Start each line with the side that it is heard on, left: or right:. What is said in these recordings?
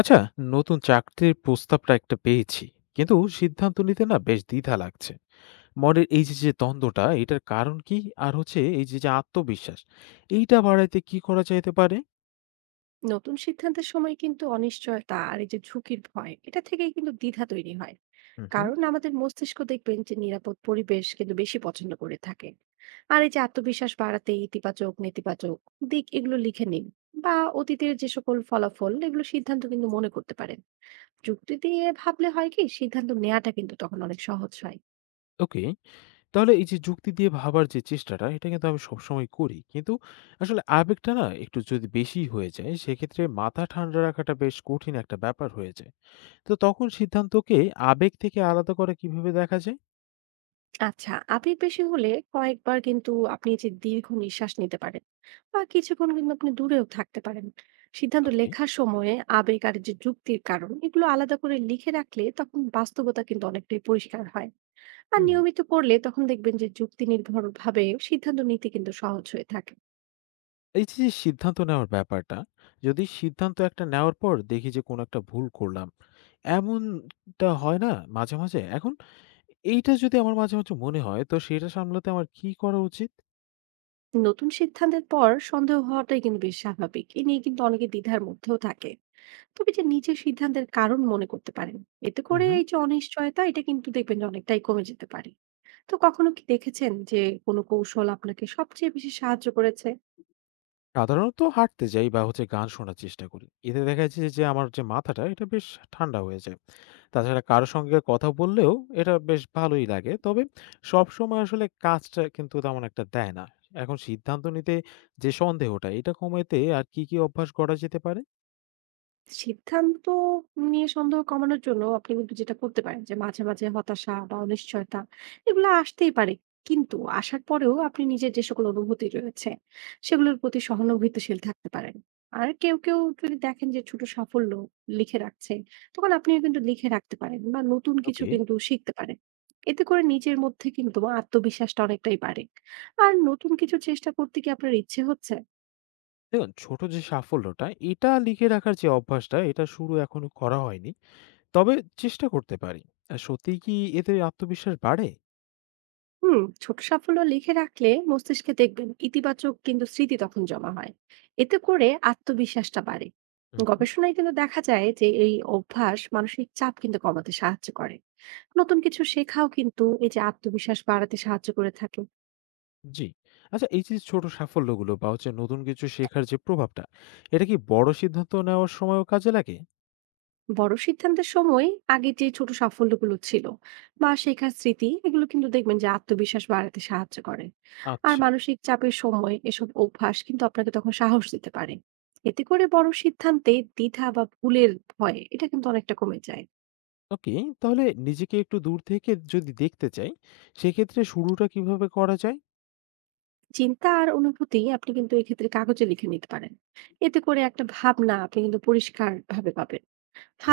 left: আচ্ছা, নতুন চাকরির প্রস্তাবটা একটা পেয়েছি, কিন্তু সিদ্ধান্ত নিতে না বেশ দ্বিধা লাগছে। মনের এই যে যে দ্বন্দ্বটা, এটার কারণ কি? আর হচ্ছে এই যে যে আত্মবিশ্বাস, এইটা বাড়াইতে কি করা যাইতে পারে?
right: নতুন সিদ্ধান্তের সময় কিন্তু অনিশ্চয়তা আর এই যে ঝুঁকির ভয় এটা থেকেই কিন্তু দ্বিধা তৈরি হয়।
left: হুম, হুম।
right: কারণ আমাদের মস্তিষ্ক দেখবেন যে নিরাপদ পরিবেশ কিন্তু বেশি পছন্দ করে থাকে। আর এই যে আত্মবিশ্বাস বাড়াতে ইতিবাচক নেতিবাচক দিক এগুলো লিখে নিন, বা অতীতের যে সকল ফলাফল এগুলো সিদ্ধান্ত কিন্তু মনে করতে পারেন। যুক্তি দিয়ে ভাবলে হয় কি, সিদ্ধান্ত নেওয়াটা কিন্তু তখন অনেক সহজ হয়।
left: ওকে, তাহলে এই যে যুক্তি দিয়ে ভাবার যে চেষ্টাটা, এটা কিন্তু আমি সবসময় করি, কিন্তু আসলে আবেগটা না একটু যদি বেশি হয়ে যায়, সেক্ষেত্রে মাথা ঠান্ডা রাখাটা বেশ কঠিন একটা ব্যাপার হয়ে যায়। তো তখন সিদ্ধান্তকে আবেগ থেকে আলাদা করা কিভাবে দেখা যায়?
right: আচ্ছা, আবেগ বেশি হলে কয়েকবার কিন্তু আপনি যে দীর্ঘ নিঃশ্বাস নিতে পারেন, বা কিছুক্ষণ কিন্তু আপনি দূরেও থাকতে পারেন। সিদ্ধান্ত
left: ওকে।
right: লেখার সময়ে আবেগ আর যে যুক্তির কারণ এগুলো আলাদা করে লিখে রাখলে তখন বাস্তবতা কিন্তু অনেকটাই পরিষ্কার হয়। আর
left: হুম।
right: নিয়মিত করলে তখন দেখবেন যে যুক্তি নির্ভর ভাবে সিদ্ধান্ত নিতে কিন্তু সহজ হয়ে থাকে।
left: এই যে, যে সিদ্ধান্ত নেওয়ার ব্যাপারটা, যদি সিদ্ধান্ত একটা নেওয়ার পর দেখি যে কোনো একটা ভুল করলাম, এমনটা হয় না মাঝে, মাঝে? এখন এইটা যদি আমার মাঝে, মাঝে মনে হয়, তো সেটা সামলাতে আমার কি করা উচিত?
right: নতুন সিদ্ধান্তের পর সন্দেহ হওয়াটাই কিন্তু বেশ স্বাভাবিক, এ নিয়ে কিন্তু অনেকে দ্বিধার মধ্যেও থাকে। তবে যে নিজের সিদ্ধান্তের কারণ মনে করতে পারেন, এতে
left: হু,
right: করে
left: হু।
right: এই যে অনিশ্চয়তা এটা কিন্তু দেখবেন যে অনেকটাই কমে যেতে পারে। তো কখনো কি দেখেছেন যে কোনো কৌশল আপনাকে সবচেয়ে বেশি সাহায্য করেছে?
left: সাধারণত হাঁটতে যাই বা হচ্ছে গান শোনার চেষ্টা করি। এতে দেখা যাচ্ছে যে আমার যে মাথাটা এটা বেশ ঠান্ডা হয়ে যায়। তাছাড়া কারো সঙ্গে কথা বললেও এটা বেশ ভালোই লাগে। তবে সবসময় আসলে কাজটা কিন্তু তেমন একটা দেয় না। এখন সিদ্ধান্ত নিতে যে সন্দেহটা, এটা কমাতে আর কি, কি অভ্যাস গড়া যেতে পারে?
right: সিদ্ধান্ত নিয়ে সন্দেহ কমানোর জন্য আপনি কিন্তু যেটা করতে পারেন, যে মাঝে মাঝে হতাশা বা অনিশ্চয়তা এগুলো আসতেই পারে, কিন্তু আসার পরেও আপনি নিজের যে সকল অনুভূতি রয়েছে সেগুলোর প্রতি সহানুভূতিশীল থাকতে পারেন। আর কেউ কেউ যদি দেখেন যে ছোট সাফল্য লিখে রাখছে, তখন আপনিও কিন্তু লিখে রাখতে পারেন বা নতুন কিছু
left: ওকে,
right: কিন্তু শিখতে পারেন। এতে করে নিজের মধ্যে কিন্তু আত্মবিশ্বাসটা অনেকটাই বাড়ে। আর নতুন কিছু চেষ্টা করতে কি আপনার ইচ্ছে হচ্ছে?
left: দেখুন ছোট যে সাফল্যটা, এটা লিখে রাখার যে অভ্যাসটা, এটা শুরু এখনো করা হয়নি। তবে চেষ্টা করতে পারি। আ সত্যিই কি এতে আত্মবিশ্বাস বাড়ে?
right: হুম, ছোট সাফল্য লিখে রাখলে মস্তিষ্কে দেখবেন ইতিবাচক কিন্তু স্মৃতি তখন জমা হয়। এতে করে আত্মবিশ্বাসটা বাড়ে।
left: হুম, হুম।
right: গবেষণায় কিন্তু দেখা যায় যে এই অভ্যাস মানসিক চাপ কিন্তু কমাতে সাহায্য করে। নতুন কিছু শেখাও কিন্তু এই যে আত্মবিশ্বাস বাড়াতে সাহায্য করে থাকে।
left: জি। আচ্ছা, এই যে ছোট সাফল্যগুলো বা হচ্ছে নতুন কিছু শেখার যে প্রভাবটা, এটা কি বড় সিদ্ধান্ত নেওয়ার সময়ও কাজে লাগে?
right: বড় সিদ্ধান্তের সময় আগে যে ছোট সাফল্যগুলো ছিল বা শেখার স্মৃতি এগুলো কিন্তু দেখবেন যে আত্মবিশ্বাস বাড়াতে সাহায্য করে। আর
left: আচ্ছা।
right: মানসিক চাপের সময় এসব অভ্যাস কিন্তু আপনাকে তখন সাহস দিতে পারে। এতে করে বড় সিদ্ধান্তে দ্বিধা বা ভুলের ভয় এটা কিন্তু অনেকটা কমে যায়।
left: ওকে, তাহলে নিজেকে একটু দূর থেকে যদি দেখতে চাই, সেক্ষেত্রে শুরুটা কিভাবে করা যায়?
right: চিন্তা আর অনুভূতি আপনি কিন্তু এক্ষেত্রে কাগজে লিখে নিতে পারেন। এতে করে একটা ভাবনা আপনি কিন্তু পরিষ্কার ভাবে পাবেন।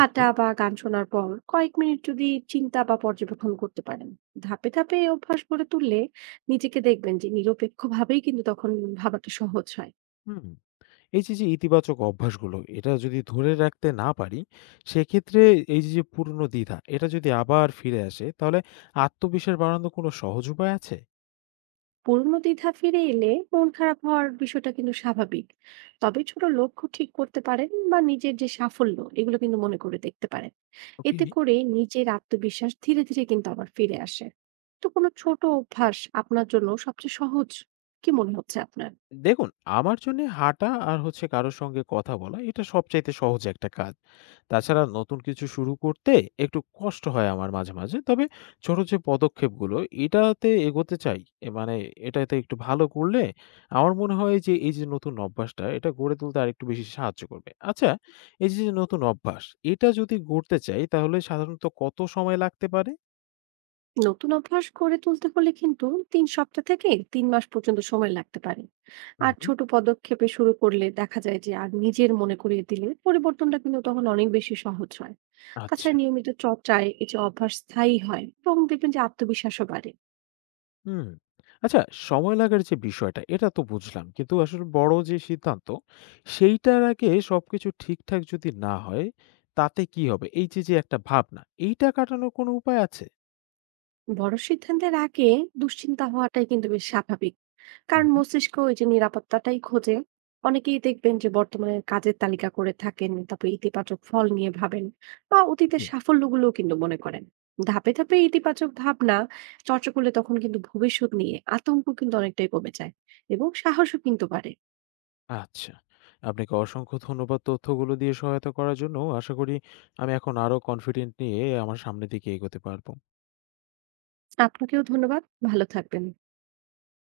left: ওকে।
right: বা গান শোনার পর কয়েক মিনিট যদি চিন্তা বা পর্যবেক্ষণ করতে পারেন, ধাপে ধাপে এই অভ্যাস গড়ে তুললে নিজেকে দেখবেন যে নিরপেক্ষভাবেই কিন্তু তখন ভাবাটা সহজ হয়।
left: হুম, এই যে, যে ইতিবাচক অভ্যাসগুলো, এটা যদি ধরে রাখতে না পারি, সেক্ষেত্রে এই যে, যে পুরনো দ্বিধা, এটা যদি আবার ফিরে আসে, তাহলে আত্মবিশ্বাস বাড়ানোর কোনো সহজ উপায় আছে?
right: পুরনো দ্বিধা ফিরে এলে মন খারাপ হওয়ার বিষয়টা কিন্তু স্বাভাবিক। তবে ছোট লক্ষ্য ঠিক করতে পারেন বা নিজের যে সাফল্য এগুলো কিন্তু মনে করে দেখতে পারেন।
left: ওকে।
right: এতে করে নিজের আত্মবিশ্বাস ধীরে ধীরে কিন্তু আবার ফিরে আসে। তো কোনো ছোট অভ্যাস আপনার জন্য সবচেয়ে সহজ কি মনে হচ্ছে আপনার?
left: দেখুন, আমার জন্য হাঁটা আর হচ্ছে কারো সঙ্গে কথা বলা, এটা সবচাইতে সহজ একটা কাজ। তাছাড়া নতুন কিছু শুরু করতে একটু কষ্ট হয় আমার মাঝে, মাঝে। তবে ছোট যে পদক্ষেপগুলো, এটাতে এগোতে চাই। এ মানে, এটাতে একটু ভালো করলে আমার মনে হয় যে এই যে নতুন অভ্যাসটা, এটা গড়ে তুলতে আরেকটু বেশি সাহায্য করবে। আচ্ছা, এই যে, যে নতুন অভ্যাস, এটা যদি গড়তে চাই, তাহলে সাধারণত কত সময় লাগতে পারে?
right: নতুন অভ্যাস গড়ে তুলতে হলে কিন্তু 3 সপ্তাহ থেকে 3 মাস পর্যন্ত সময় লাগতে পারে।
left: হুম,
right: আর
left: হুম।
right: ছোট পদক্ষেপে শুরু করলে দেখা যায় যে, আর নিজের মনে করিয়ে দিলে পরিবর্তনটা কিন্তু তখন অনেক বেশি সহজ হয়।
left: আচ্ছা।
right: তাছাড়া নিয়মিত চর্চায় এই যে অভ্যাস স্থায়ী হয় এবং দেখবেন যে আত্মবিশ্বাসও বাড়ে।
left: হুম। আচ্ছা, সময় লাগার যে বিষয়টা, এটা তো বুঝলাম। কিন্তু আসলে বড় যে সিদ্ধান্ত, সেইটার আগে সবকিছু ঠিকঠাক যদি না হয়, তাতে কি হবে? এই যে, যে একটা ভাবনা, এইটা কাটানোর কোনো উপায় আছে?
right: বড় সিদ্ধান্তের আগে দুশ্চিন্তা হওয়াটাই কিন্তু বেশ স্বাভাবিক,
left: হু,
right: কারণ
left: হু।
right: মস্তিষ্ক ওই যে নিরাপত্তাটাই খোঁজে। অনেকেই দেখবেন যে বর্তমানে কাজের তালিকা করে থাকেন, তারপর ইতিবাচক ফল নিয়ে ভাবেন বা অতীতের
left: জি।
right: সাফল্যগুলোও কিন্তু মনে করেন। ধাপে ধাপে ইতিবাচক ভাবনা চর্চা করলে তখন কিন্তু ভবিষ্যৎ নিয়ে আতঙ্ক কিন্তু অনেকটাই কমে যায় এবং সাহসও কিন্তু বাড়ে।
left: আচ্ছা। আপনাকে অসংখ্য ধন্যবাদ তথ্যগুলো দিয়ে সহায়তা করার জন্য। আশা করি আমি এখন আরো কনফিডেন্ট নিয়ে আমার সামনের দিকে এগোতে পারব।
right: আপনাকেও ধন্যবাদ। ভালো থাকবেন।